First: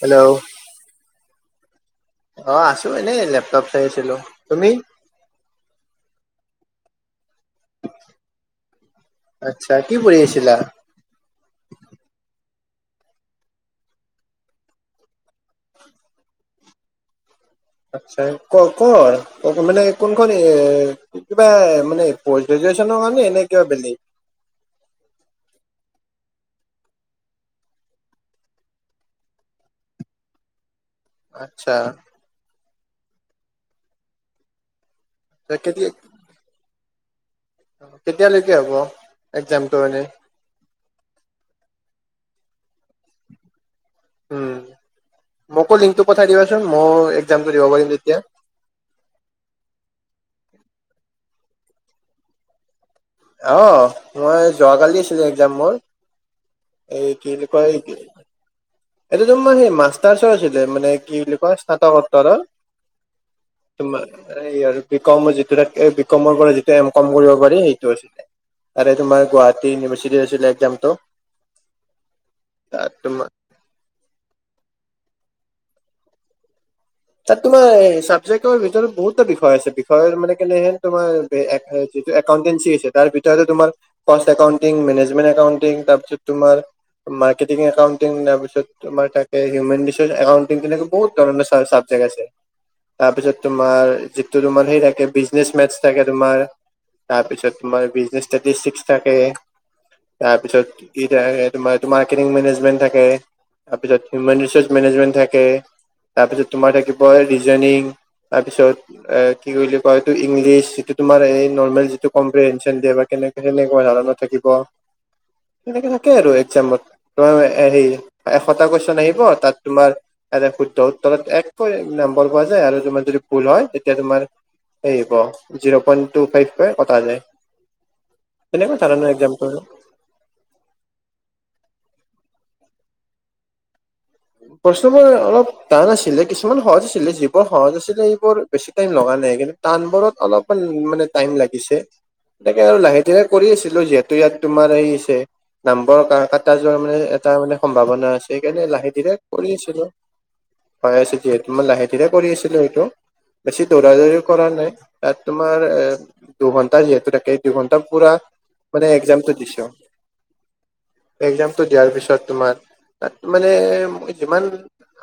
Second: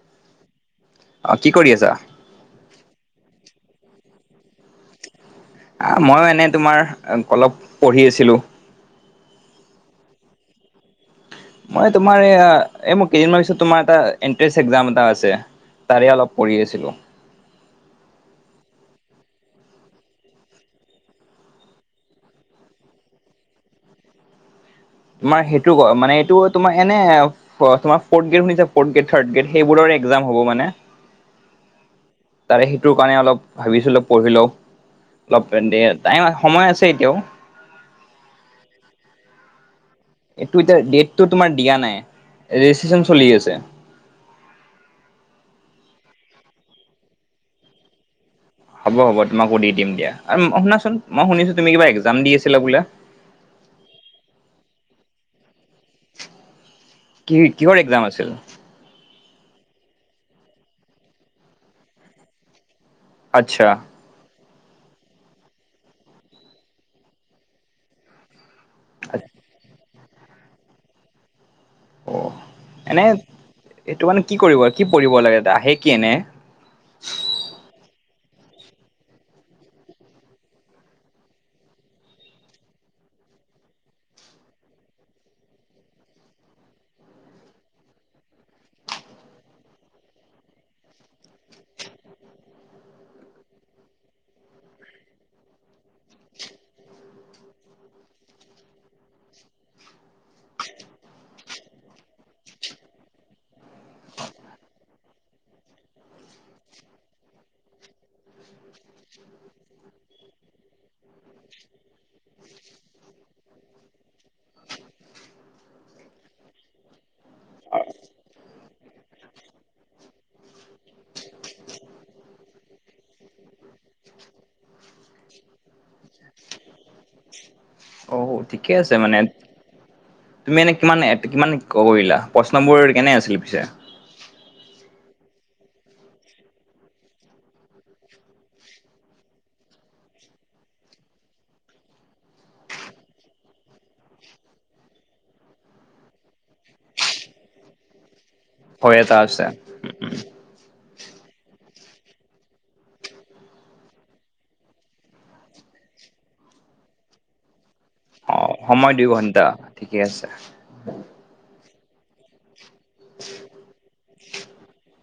Hello অ কি কৰি আছা? অ আছো এনেই লেপটপ চাই আছিলো, তুমি? আহ মইও এনে তোমাৰ অলপ পঢ়ি আছিলোঁ। আচ্ছা। কি পঢ়ি আছিলা? মই তোমাৰ এয়া মোৰ কেইদিনমান পিছত তোমাৰ এটা এণ্টেঞ্চ এক্সাম এটা আছে। তাৰে অলপ পঢ়ি আছিলোঁ। আচ্ছা, ক' কৰ মানে কোনখন এ কিবা মানে পষ্ট গ্ৰেজুৱেচনৰ কাৰণে নে কিবা বেলেগ তোমাৰ সেইটো ক মানে এইটো তোমাৰ এনে তোমাৰ ফৰ্থ গ্ৰেড শুনিছা ফৰ্থ গ্ৰেড থাৰ্ত গ্ৰেড সেইবোৰৰ এক্সাম হব মানে আচ্ছা তাৰে সেইটোৰ কাৰণে অলপ ভাবিছিলোঁ পঢ়ি লও, অলপ তে দে কেতিয়া টাইম সময় আছে এতিয়াও। কেতিয়ালৈকে হ'ব একজামটো এনেই? এইটো এতিয়া ডেটটো তোমাৰ দিয়া নাই, ৰেজিষ্ট্ৰচন চলি আছে। উম, মোকো লিংকটো পঠাই দিবাচোন মইও একজামটো দিব পাৰিম তেতিয়া। হ'ব, হ'ব তোমাক দি দিম দিয়া। আ-ম অঁ শুনাচোন, মই শুনিছোঁ তুমি কিবা এক্সাম দি আছিলা বোলে? অ, মই যোৱাকালি আছিলে এক্সাম মোৰ। এই কি বুলি কয়? ছিল? [unintelligible] এইতোটো মানে মাষ্টাৰ্চৰ আছিলে মানে কি বুলি কয়? স্নাতককোত্তৰ? আচ্ছা। তোমা এ আৰু বি কমৰ যিটো থাক, বি কমৰ পৰা যিটো এম কম কৰিব পাৰি সেইটো আছিলে। আৰে তোমাৰ গুৱাহাটী ইউনিৰ্ভাচিটিত আছিলে এক্সামটো। অ, এনে তোমাৰ এইটো মানে কি কৰিব, কি পঢ়িব লাগে? আহে কি এনে? তাত তোমাৰ চাবজেক্টৰ ভিতৰত বহুতটা বিষয় আছে। বিষয় মানে কেনেহেন তোমাৰ এ এক এ যিটো একাউণ্টেঞ্চি আছে তাৰ ভিতৰতে তোমাৰ প'ষ্ট একাউণ্টিং, মেনেজমেণ্ট একাউণ্টিং তাৰপিছত তোমাৰ মাৰ্কেটিং একাউণ্টিং তাৰপিছত তোমাৰ তাকে হিউমেণ্ট ৰিচৰ্চ একাউণ্টিং তেনেকে বহুত ধৰণে চা- চা জেগা আছে। তাৰপিছত তোমাৰ যিটো তোমাৰ হেৰি থাকে বিজিনেচ মেটছ থাকে তোমাৰ তাৰপিছত তোমাৰ বিজনেচ থাৰ্টিচিক্স থাকে। তাৰ পিছত ইট আ তোমাৰ তোমাৰ ৰ্মাকেটিং মেনেজমেণ্ট থাকে। তাৰপিছত হিউমেণ্ট ৰিচৰ্চ মেনেজমেণ্ট থাকে। তাৰপিছত তোমাৰ থাকিব ৰিজনিং তাৰপিছত এ কি বুলি কয় এইটো? ইংলিছ যিটো তোমাৰ এই নৰ্মেল যিটো কম্পেহেঞ্চণ দিয়ে বা কেনে সেনেকোৱা ধৰণৰ থাকিব সেনেকে থাকে আৰু এক্সামত। তোমাৰ এই হেৰি এশটা কুৱেশ্যন আহিব তাত তোমাৰ এয়াতে শুদ্ধ উত্তৰত এককৈ নম্বৰ পোৱা যায় আৰু তোমাৰ যদি ভুল হয় তেতিয়া তোমাৰ হেৰি হ'ব, জিৰ পইণ্ট টু ফাইভ কে কটা যায়। অও ঠিকে তেনেকুৱা আছে ধৰণৰ মানে। এক্জামটো তুমি এনেই কিমান এ কিমান কৰিলা প্ৰশ্নবোৰ কেনে আছিল পিছে? প্ৰশ্নবোৰ অলপ টান আছিলে। কিছুমান সহজ আছিলে, যিবোৰ সহজ আছিলে সেইবোৰ বেছি টাইম লগা নাই কিন্তু টানবোৰত অলপমান মানে টাইম লাগিছে। এনেকে আৰু লাহে - ধীৰে কৰি আছিলো যিহেতু ইয়াত তোমাৰ হেৰি আছে নাম্বৰ কা কাটা যোৱাৰ মানে এটা মানে সম্ভাৱনা আছে সেইকাৰণে লাহে হয় এটা -ধীৰে আছে কৰি আছিলো। চাই-চিটিয়ে মই মানে লাহে-ধীৰে কৰি আছিলো এইটো। বেছি দৌৰা- দৌৰি কৰা নাই। তাত তোমাৰ এ দুঘন্টা যিহেতু থাকেই দুঘন্টা পুৰা অ সময় মানে, দুই এক্সামটো ঘন্টা দিছো। ঠিকে আছে এক্সামটো দিয়াৰ পিছত তোমাৰ তাত মানে যিমান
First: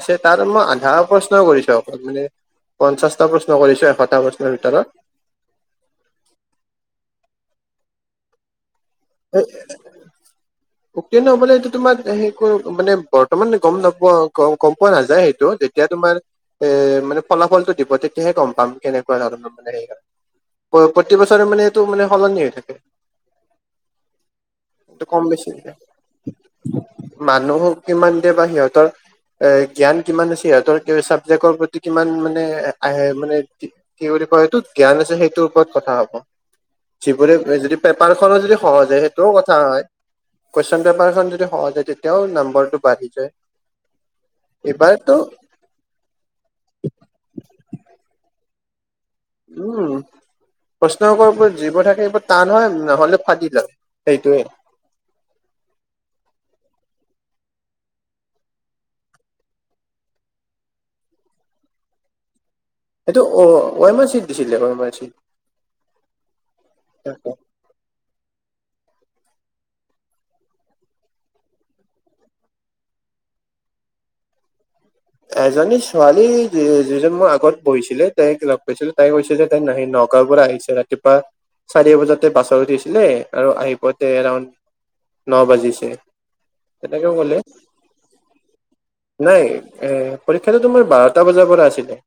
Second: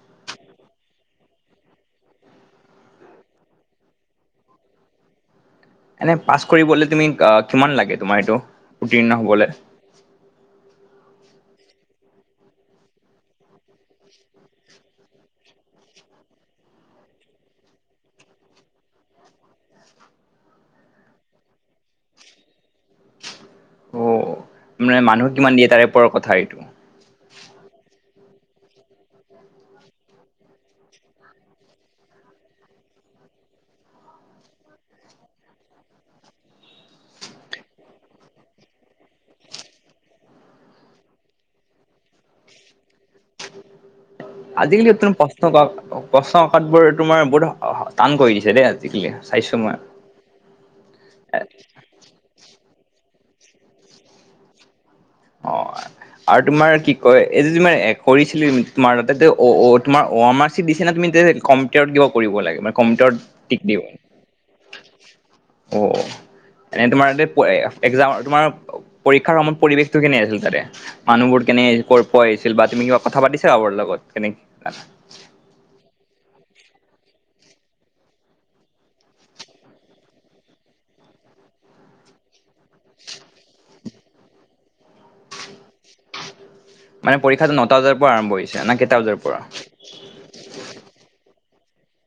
আছে তাত মই আধা প্ৰশ্ন কৰিছো অকল মানে পঞ্চাশটা প্ৰশ্ন কৰিছো, এশটা প্ৰশ্নৰ ভিতৰত। এনে পাছ কৰিবলে তুমি আ, কিমান লাগে তোমাৰ এইটো? উত্তীৰ্ণ অ হবলৈ উত্তীৰ্ণ হ'বলে এইটো তোমাৰ সেই কৰি মানে বৰ্তমান গম নাপোৱা, গম গম পোৱা নাযায় সেইটো যে যেতিয়া তোমাৰ এ মানে ফলাফলটো দিব তেতিয়াহে গম পাম কেনেকোৱা ধৰণৰ মানে সেইয়া প প্ৰতি বছৰে মানে এইটো মানে সলনি হৈ থাকে অ মানে এইটো কম মানুহ কিমান বেছি দিয়ে তাৰে ওপৰৰ কথা এইটো মানুহক কিমান দিয়ে বা সিহঁতৰ এ জ্ঞান কিমান আছে সিহঁতৰ চাবজেক্টৰ প্ৰতি কিমান মানে আহে মানে কি বুলি কয় সেইটো? জ্ঞান আছে সেইটোৰ ওপৰত কথা হ'ব। যিবোৰে যদি পেপাৰ খনৰ যদি সহজে সেইটোও কথা হয়। কুৱেশ্যন পেপাৰখন যদি সহজ হয় তেতিয়াও নাম্বাৰটো বাঢ়ি যায়। আজিকালি তুন এইবাৰতো পশ্ন কাক পশ্ন কাকতবোৰ তোমাৰ বহুত শক টান কৰি দিছে দেই আজিকালি। চাইছো উম, মই প্ৰশ্ন কাকত বোৰত যিবোৰ থাকে সেইবোৰত টান হয় নহ'লে ফাটি যায়, সেইটোৱে। অ, হয়। আৰু তোমাৰ কি কয় এই যে তোমাৰ এ কৰিছিলি তোমাৰ তাতে অ অ তোমাৰ অ আমাৰ চিট দিছে না তুমি নিজে কম্পকেয়ট কিয় কৰিব লাগে তোমাৰ এইটো অ অমাৰ চিত দিছিলে অমাৰ চিট অ এনে তোমাৰ তাতে এ একজাম তোমাৰ পৰীক্ষাৰ সময়ত পৰিৱেশ তো কিনি আছিল তাৰে মানুহবোৰ কেনে কৰ পোৱা আহিছিল বা তুমি কিবা কথা পাতিছা কাবাৰ লগত তেনেকে এজনী ছোৱালী যি যিজন মোৰ আগত বহিছিলে তাইক লগ পাইছিলো তাই কৈছিল যে তাই নাহি নগাঁও পৰা আহিছিলে ৰাতিপুৱা চাৰি বজাতে বাছত উঠিছিলে আৰু আহি পাওতে এৰাউণ্ড ন বাজিছে তেনেকে মানে ক'লে পৰীক্ষাতো নটা বজাৰ পৰা আৰম্ভ হৈছে না কেইটা বজাৰ পৰা নাই এ পৰীক্ষাতো তোমাৰ বাৰটা বজাৰ পৰা আছিলে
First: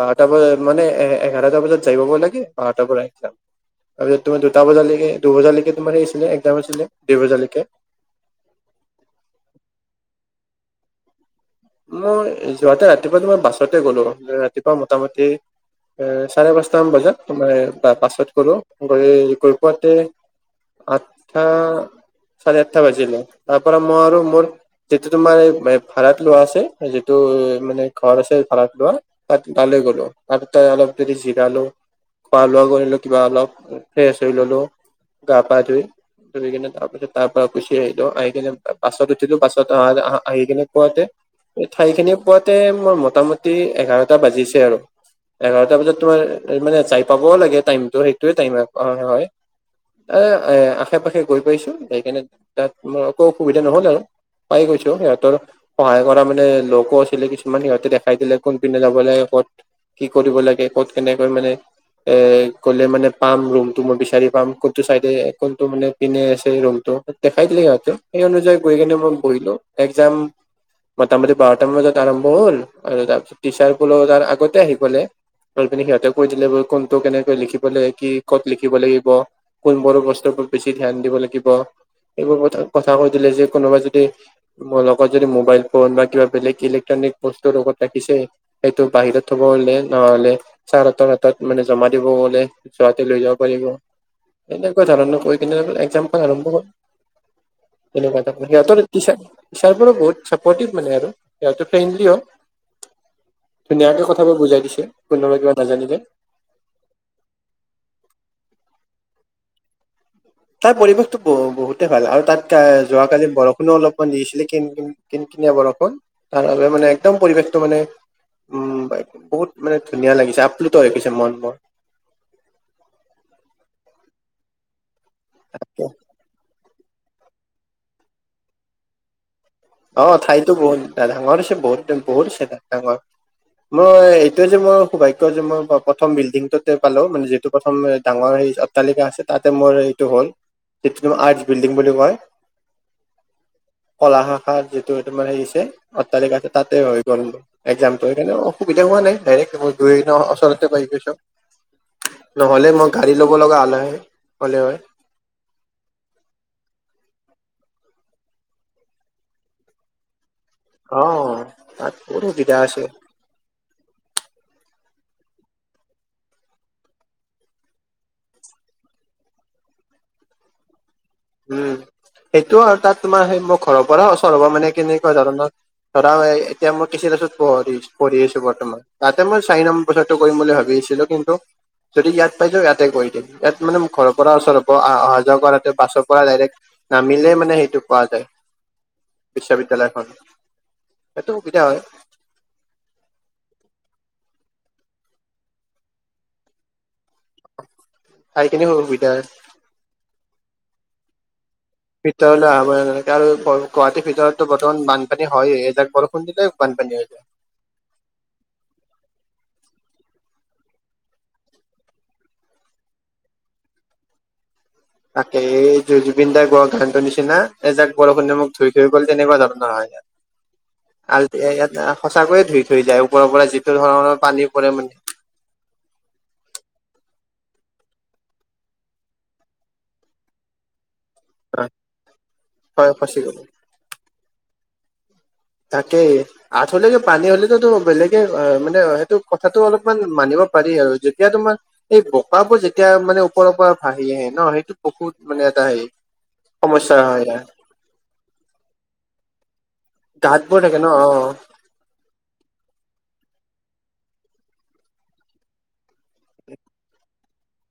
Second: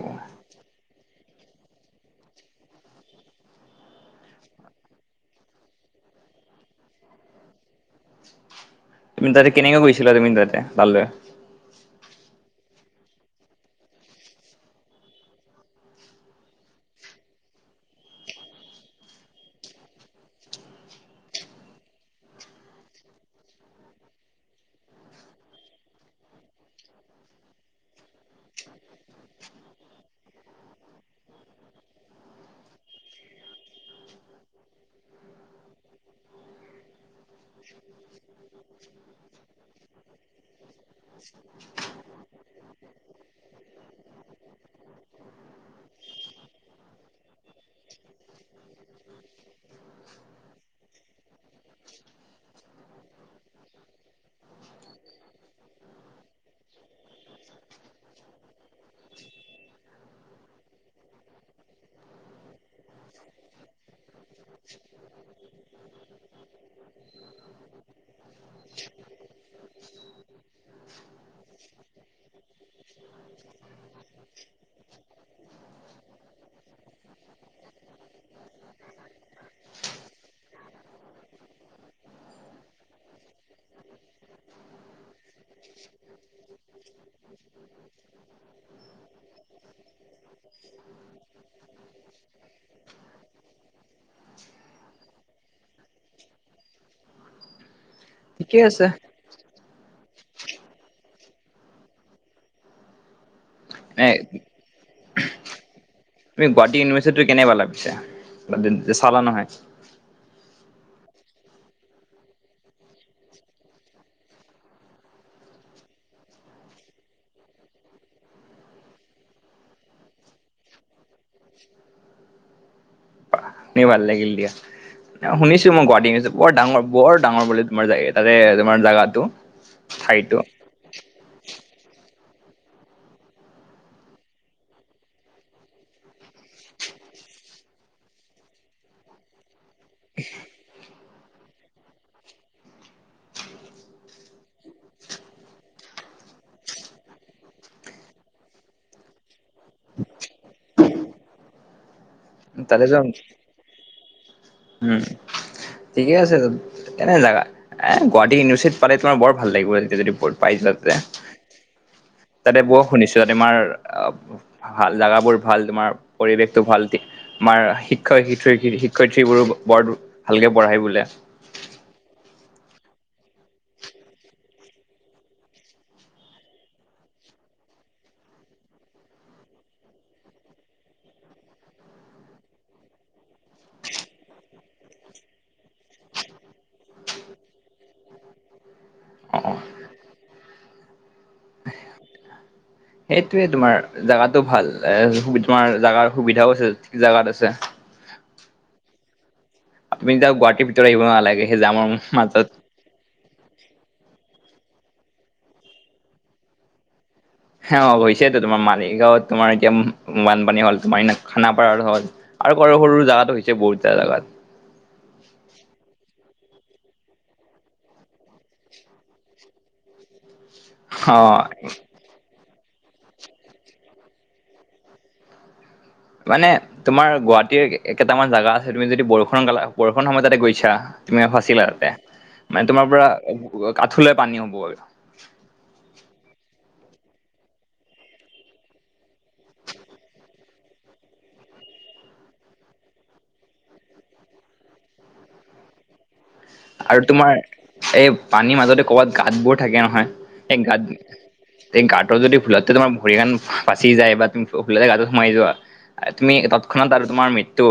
বাৰটা বজাত মানে এ এঘাৰটা বজাত যাই পাব লাগে বাৰটাৰ পৰা ইষ্টাত তাৰপিছত তোমাৰ দুটা বজালৈকে দুবজালৈকে তোমাৰ সেই আছিলে একজাম আছিলে দুই বজালৈকে তুমি তাতে কেনেকে গৈছিলা তুমি তাতে তালে মই যোৱাতে ৰাতিপুৱা তোমাৰ মই বাছতে গ'লো ৰাতিপুৱা মোটামুটি এ চাৰে পাঁচটামান বজাত মানে বাছত গলো গৈ গৈ পাওঁতে আঠটা চাৰে আঠটা বাজিলে তাৰ পৰা মই আৰু মোৰ যিটো তোমাৰ এই ভাড়াত লোৱা আছে যিটো মানে ঘৰ আছে ভাৰাত লোৱা তাত তালে গলো। তাত গৈ অলপ দেৰি জিৰালো। খোৱা-লোৱা কৰিলো কিবা অলপ। ফ্ৰেছ হৈ ল'লো গা-পা ধুই। ধুই কিনে তাৰ পিছত তাৰ পৰা গুচি আহিলো। আহি কিনে বাছত উঠিলো। বাছত আহ-আহ-আহি কিনে পুৱাতে ঠাইখিনি পোৱাতে মৰ মোটামুটি এঘাৰটা বাজিছে আৰু। এঘাৰটা বজাত তোমাৰ মানে যাই পাবওঁ লাগে। টাইমটো সেইটোৱে টাইম হয় হয়। এ এ আশে পাশে গৈ পাইছো। সেইকাৰণে তাত মোৰ একো অসুবিধা নহ'ল আৰু। পাই গৈছো সিহঁতৰ সহায় কৰা মানে লোকো আছিলে কিছুমান। সিহঁতে দেখাই দিলে কোন পিনে যাব লাগে, ক'ত কি কৰিব লাগে, ক'ত কেনেকৈ মানে এ গলে মানে পাম ৰুমটো মই বিচাৰি পাম। কোনটো চাইদে কোনটো পিনে আছে ৰুমটো। দেখাই দিলে সিহঁতে। সেই অনুযায়ী গৈ কেনে মই বহিলো। একজাম মটামটি বাৰটামান বজাত আৰম্ভ হ'ল আৰু তাৰপিছত টিচাৰ সকলেও তাৰ আগতে আহি পালে। গৈ পিনে সিহঁতে কৈ দিলে ব কোনটো কেনেকৈ লিখিব লাগে, কি, ক'ত লিখিব লাগিব। কোনবোৰ বস্তুৰ ওপৰত বেছি ধ্যান দিব লাগিব এইবোৰ ক কথা কৈ দিলে যে কোনোবা যদি মোৰ লগত যদি মোবাইল ফোন বা কিবা বেলেগ ইলেক্ট্ৰনিক বস্তু লগত ৰাখিছে সেইটো বাহিৰত থব হ'লে, নহ'লে ছাৰ হাতৰ হাতত মানে জমা দিব গ'লে যোৱাতে লৈ যাব পাৰিব। এনেকুৱা ধৰণৰ কৈ কেনে একজাম আৰম্ভ হ'ল। তেনেকুৱা [unintelligible] ঠিকে সিহঁতৰ আছে টিচাৰ, টিচাৰ ত' বহুত চাপৰ্টিভ মানে আৰু সিহঁতে ফ্ৰেণ্ডলি হয়। ধুনীয়াকে এ কথাবোৰ বুজাই দিছে কোনোবা কিবা নাজানিলে। তুমি গুৱাহাটী ইউনিভাৰ্চিটিটো কেনে পালা পিছে? [unintelligible] চালা নহয়। তাৰ পৰিৱেশতো ব-বহুতে ভাল আৰু তাত যোৱা-কালি বৰষুণো অলপমান দি আছিলে কিন-কিন কিন-কিনিয়া বৰষুণ। তাৰ কাৰণে মানে একদম পৰিৱেশটো মানে উম বাই বহুত মানে ধুনীয়া লাগিছে। আপ্লুত হৈ গৈছে মনবোৰ। শুনি ভাল লাগিল দিয়া। শুনিছো মই তাকে গুৱাহাটী ইউনিভাৰ্চিটি বৰ ডাঙৰ বৰ ডাঙৰ বোলে তোমাৰ জা তাৰে তোমাৰ জাগাটো। অ ঠাইতো বহুত ডাঙৰ হৈছে, বহুত বহুত ডাঙৰ। মই এইটোৱে যে মোৰ সৌভাগ্য যে মই প্ৰথম বিল্ডিংটোতে পালো। মানে যিটো প্ৰথম ডাঙৰ হেই তাত তালিকা আছে তাতে মোৰ সেইটো হ'ল। সেইটো আৰ্টছ বিল্ডিং বুলি কয়। কলা শা আ যিটো তোমাৰ হেৰি আছে অট্টালিকা তাতে হৈ গল। একজামটো। এইকাৰনে অসুবিধা হোৱা নাই। ডাইৰেক মই গৈ কেনে অচৰতে পাই গৈছো। নহ'লে তাতে মই যাম গাড়ী ল'ব লগা হ'ল হয়, হ'লে হয়। উম ঠিকে আছে [unintelligible] এনে জাগা এ গুৱাহাটী ইউনিভাৰ্চিটিত পালে তোমাৰ বৰ ভাল লাগিব তেতিয়া যদি [unintelligible] পাই যোৱা তাতে। অ তাত বহুত সুবিধা তাতে আছে বৰ শুনিছো য'ত এমাৰ ভাল জাগাবোৰ ভাল। তোমাৰ পৰিৱেশটো ভাল আমাৰ শিক্ষয় শিক্ষইয়ত্ৰী শিক্ষয়িত্ৰীবোৰো বৰ ভালকে পঢ়াই বোলে। উম, সেইটোও হয়। তাত তোমাৰ সেই মোৰ ঘৰৰ পৰা ওচৰ হ'ব, মানে কেনেকুৱা ধৰণৰ ধৰা এতিয়া মই কে চি দাছত পঢ়ি- পঢ়ি আছো বৰ্তমান। তাতে মই চাইনাম প্ৰচাৰটো কৰিম বুলি ভাবিছিলো, কিন্তু যদি ইয়াত পাই যাওঁ ইয়াতে কৰি দিম। ইয়াত মানে ঘৰৰ পৰা ওচৰ হ'ব আহ আহা-যোৱা কৰাতে বাছত পৰা ডাইৰেক নামিলেই মানে সেইটো পোৱা যায় অ অ বিশ্ববিদ্যালয়খন। এইটো সুবিধা হয়। সেইটোৱে তোমাৰ জাগাতো ভাল তোমাৰ জাগাৰ সুবিধাও আছে। ঠিক জাগাত আছে। ঠাইখিনি সুবিধা আছ তুমি এতিয়া গুৱাহাটীৰ ভিতৰত আহিব নালাগে সেই জামৰ মাজত ভিতৰলৈ আহব নালাগে। আৰু গুৱাহাটীৰ ভিতৰতো বৰ্তমান বানপানী হয়ে এযাক বৰষুণ দিলে বানপানী হৈ যায়। হে অ, হৈছেতো তোমাৰ মালিগাঁৱত তোমাৰ এতিয়া বানপানী হ'ল, তোমাৰ ইনাক খানাপাৰাত হ'ল। আৰু কৰো সৰু সৰু জেগাত হৈছে বহুত জা জাগাত। তাকে এইটো জু -জুবিন দাই গোৱা গানটোৰ নিচিনা এজাক বৰষুণে মোক ধুই থৈ গ'ল তেনেকুৱা ধৰণৰ হয়। আল্টি অ', এই এটা সঁচাকৈয়ে ধুই থৈ যায় ওপৰৰ পৰা যিটো ধৰণৰ পানী পৰে মান- মানে তোমাৰ গুৱাহাটীৰ কেইটামান জেগা আছে তুমি যদি বৰষুণ গালা বৰষুণ সময় তাতে গৈছা। তুমি ফাচিলা আওতে মানে তোমাৰ হয় পৰা ফচি গলো আঠুলে পানী হ'বই। তাকে। আঠুহ লেকে পানী হ'লেতোটো বেলেগে মানে সেইটো কথাটো অলপমান মানিব পাৰি আৰু যেতিয়া তোমাৰ এই বোকাবোৰ যেতিয়া মানে ওপৰৰ পৰা ভাহি আহে ন, সেইটো বহুত মানে এটা সেই আৰু তোমাৰ এই পানীৰ মাজতে ক'বাত গাতবোৰ থাকে নহয় গাঁতবোৰ সেই থাকে ন গাত অ এই গাটোৰ যদি ভুলতে তোমাৰ ভৰি খান ফাচি যায় বা তুমি ভুলতে গাটত সোমাই যোৱা তুমি তৎক্ষণাত আৰু তোমাৰ মৃত্যু।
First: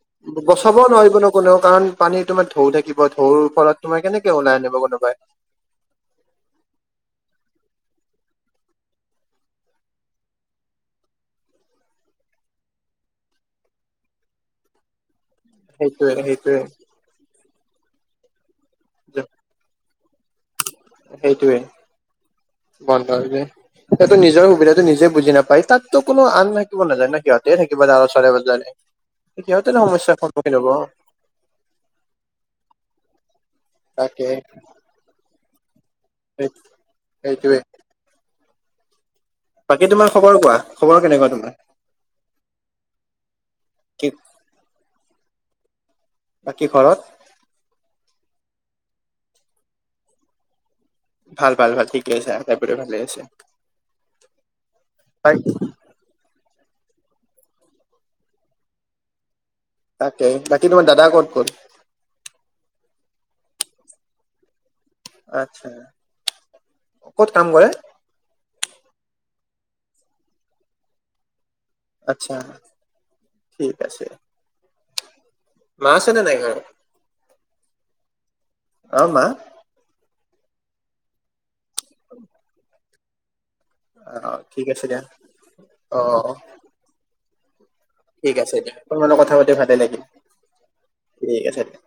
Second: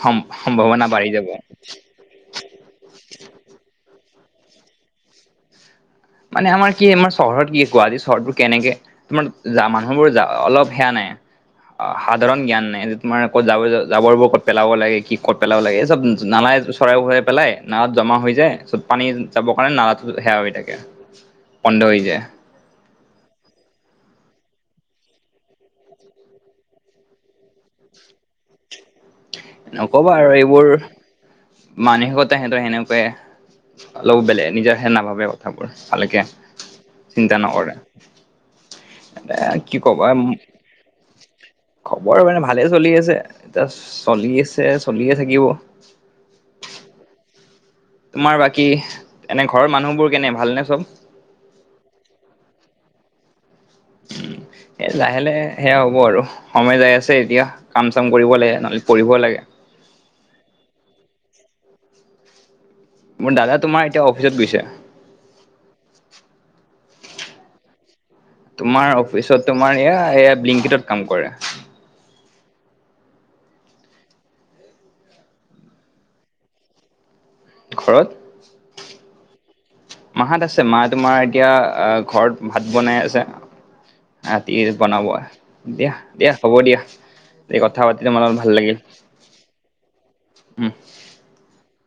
সম বচাব সম্ভাৱনা বাঢ়ি নোৱাৰিব ন, যাব। কোনেও কাৰণ পানী তোমাৰ ঢৌ থাকিব ঢৌৰ ফলত তোমাৰ কেনেকে ওলাই আনিব কোনোবাই। মানে আমাৰ কি আমাৰ চহৰত কি গুৱাহাটী চহৰবোৰ কেনেকে তোমাৰ যা মানুহবোৰ যা অলপ সেয়া নাই। অ সাধাৰণ জ্ঞান নাই যে তোমাৰ ক'ত জাব জাবৰবোৰ ক'ত পেলাব লাগে কি ক'ত পেলাব লাগে এই চব সেইটোৱে নালায় সেইটোৱে চৰাই ভৰাই পেলাই নালাত জমা হৈ যায়। চ'ত পানী যাব কাৰণে নালাটো সেয়া হৈ থাকে। সেইটোৱে বন্ধ হৈ যায় বন্ধ যে। সেইটো নিজৰ সুবিধাটো নিজে বুজি নাপায় তাতো কোনো আন থাকিব নাজান না সিহঁতে থাকিব দ ওচৰে-পাজৰে। নকবা আৰু এইবোৰ। মানসিকতাই সিহঁতৰ সেনেকুৱাই ল তাকে বেলে নিজ- হে নাভাবে কথাবোৰ ভালকে চিন্তা সেইটোৱে নকৰে। এ কি বাকী ক'বা তোমাৰ খবৰ কোৱা খবৰ কেনেকুৱা তোমাৰ? খবৰ মানে ভালে চলি আছে এতিয়া কি চলি আছে চলিয়ে থাকিব। বাকী ঘৰত? তোমাৰ বাকী এনে ঘৰৰ মানুহবোৰ কেনে ভালনে চব? ভাল ভাল ভাল ঠিকে আছে [unintelligible] ভালে আছে। উম, এ লাহে লাহে সেয়া হ'ব আৰু। সময় যাই আছে এতিয়া কাম চাম কৰিব লাগে নহ'লে পঢ়িব লাগে। তাকে বাকী তোমাৰ দাদা ক'ত ক'ত? মোৰ দাদা তোমাৰ এতিয়া অফিচত গৈছে। আত্চ্ছা। ক'ত কাম কৰে? তোমাৰ অফিচত তোমাৰ ব্লিংকিটত কাম কৰে। আত্চ্ছা ঠিক আছে। মা আছেনা নাই ঘৰত? ঘৰত। অ মা? মাহত আছে মা তোমাৰ এতিয়া ঘৰত ভাত বনাই আছে। অ ৰাতি ঠিক আছে দিয়া বনাব দিয়া অ দিয়া হ'ব দিয়া এই কথা পাতি দম- ঠিক আছে দিয়া তোমাৰ কথা পাতি ভালে লাগিল ঠিক আছে দে।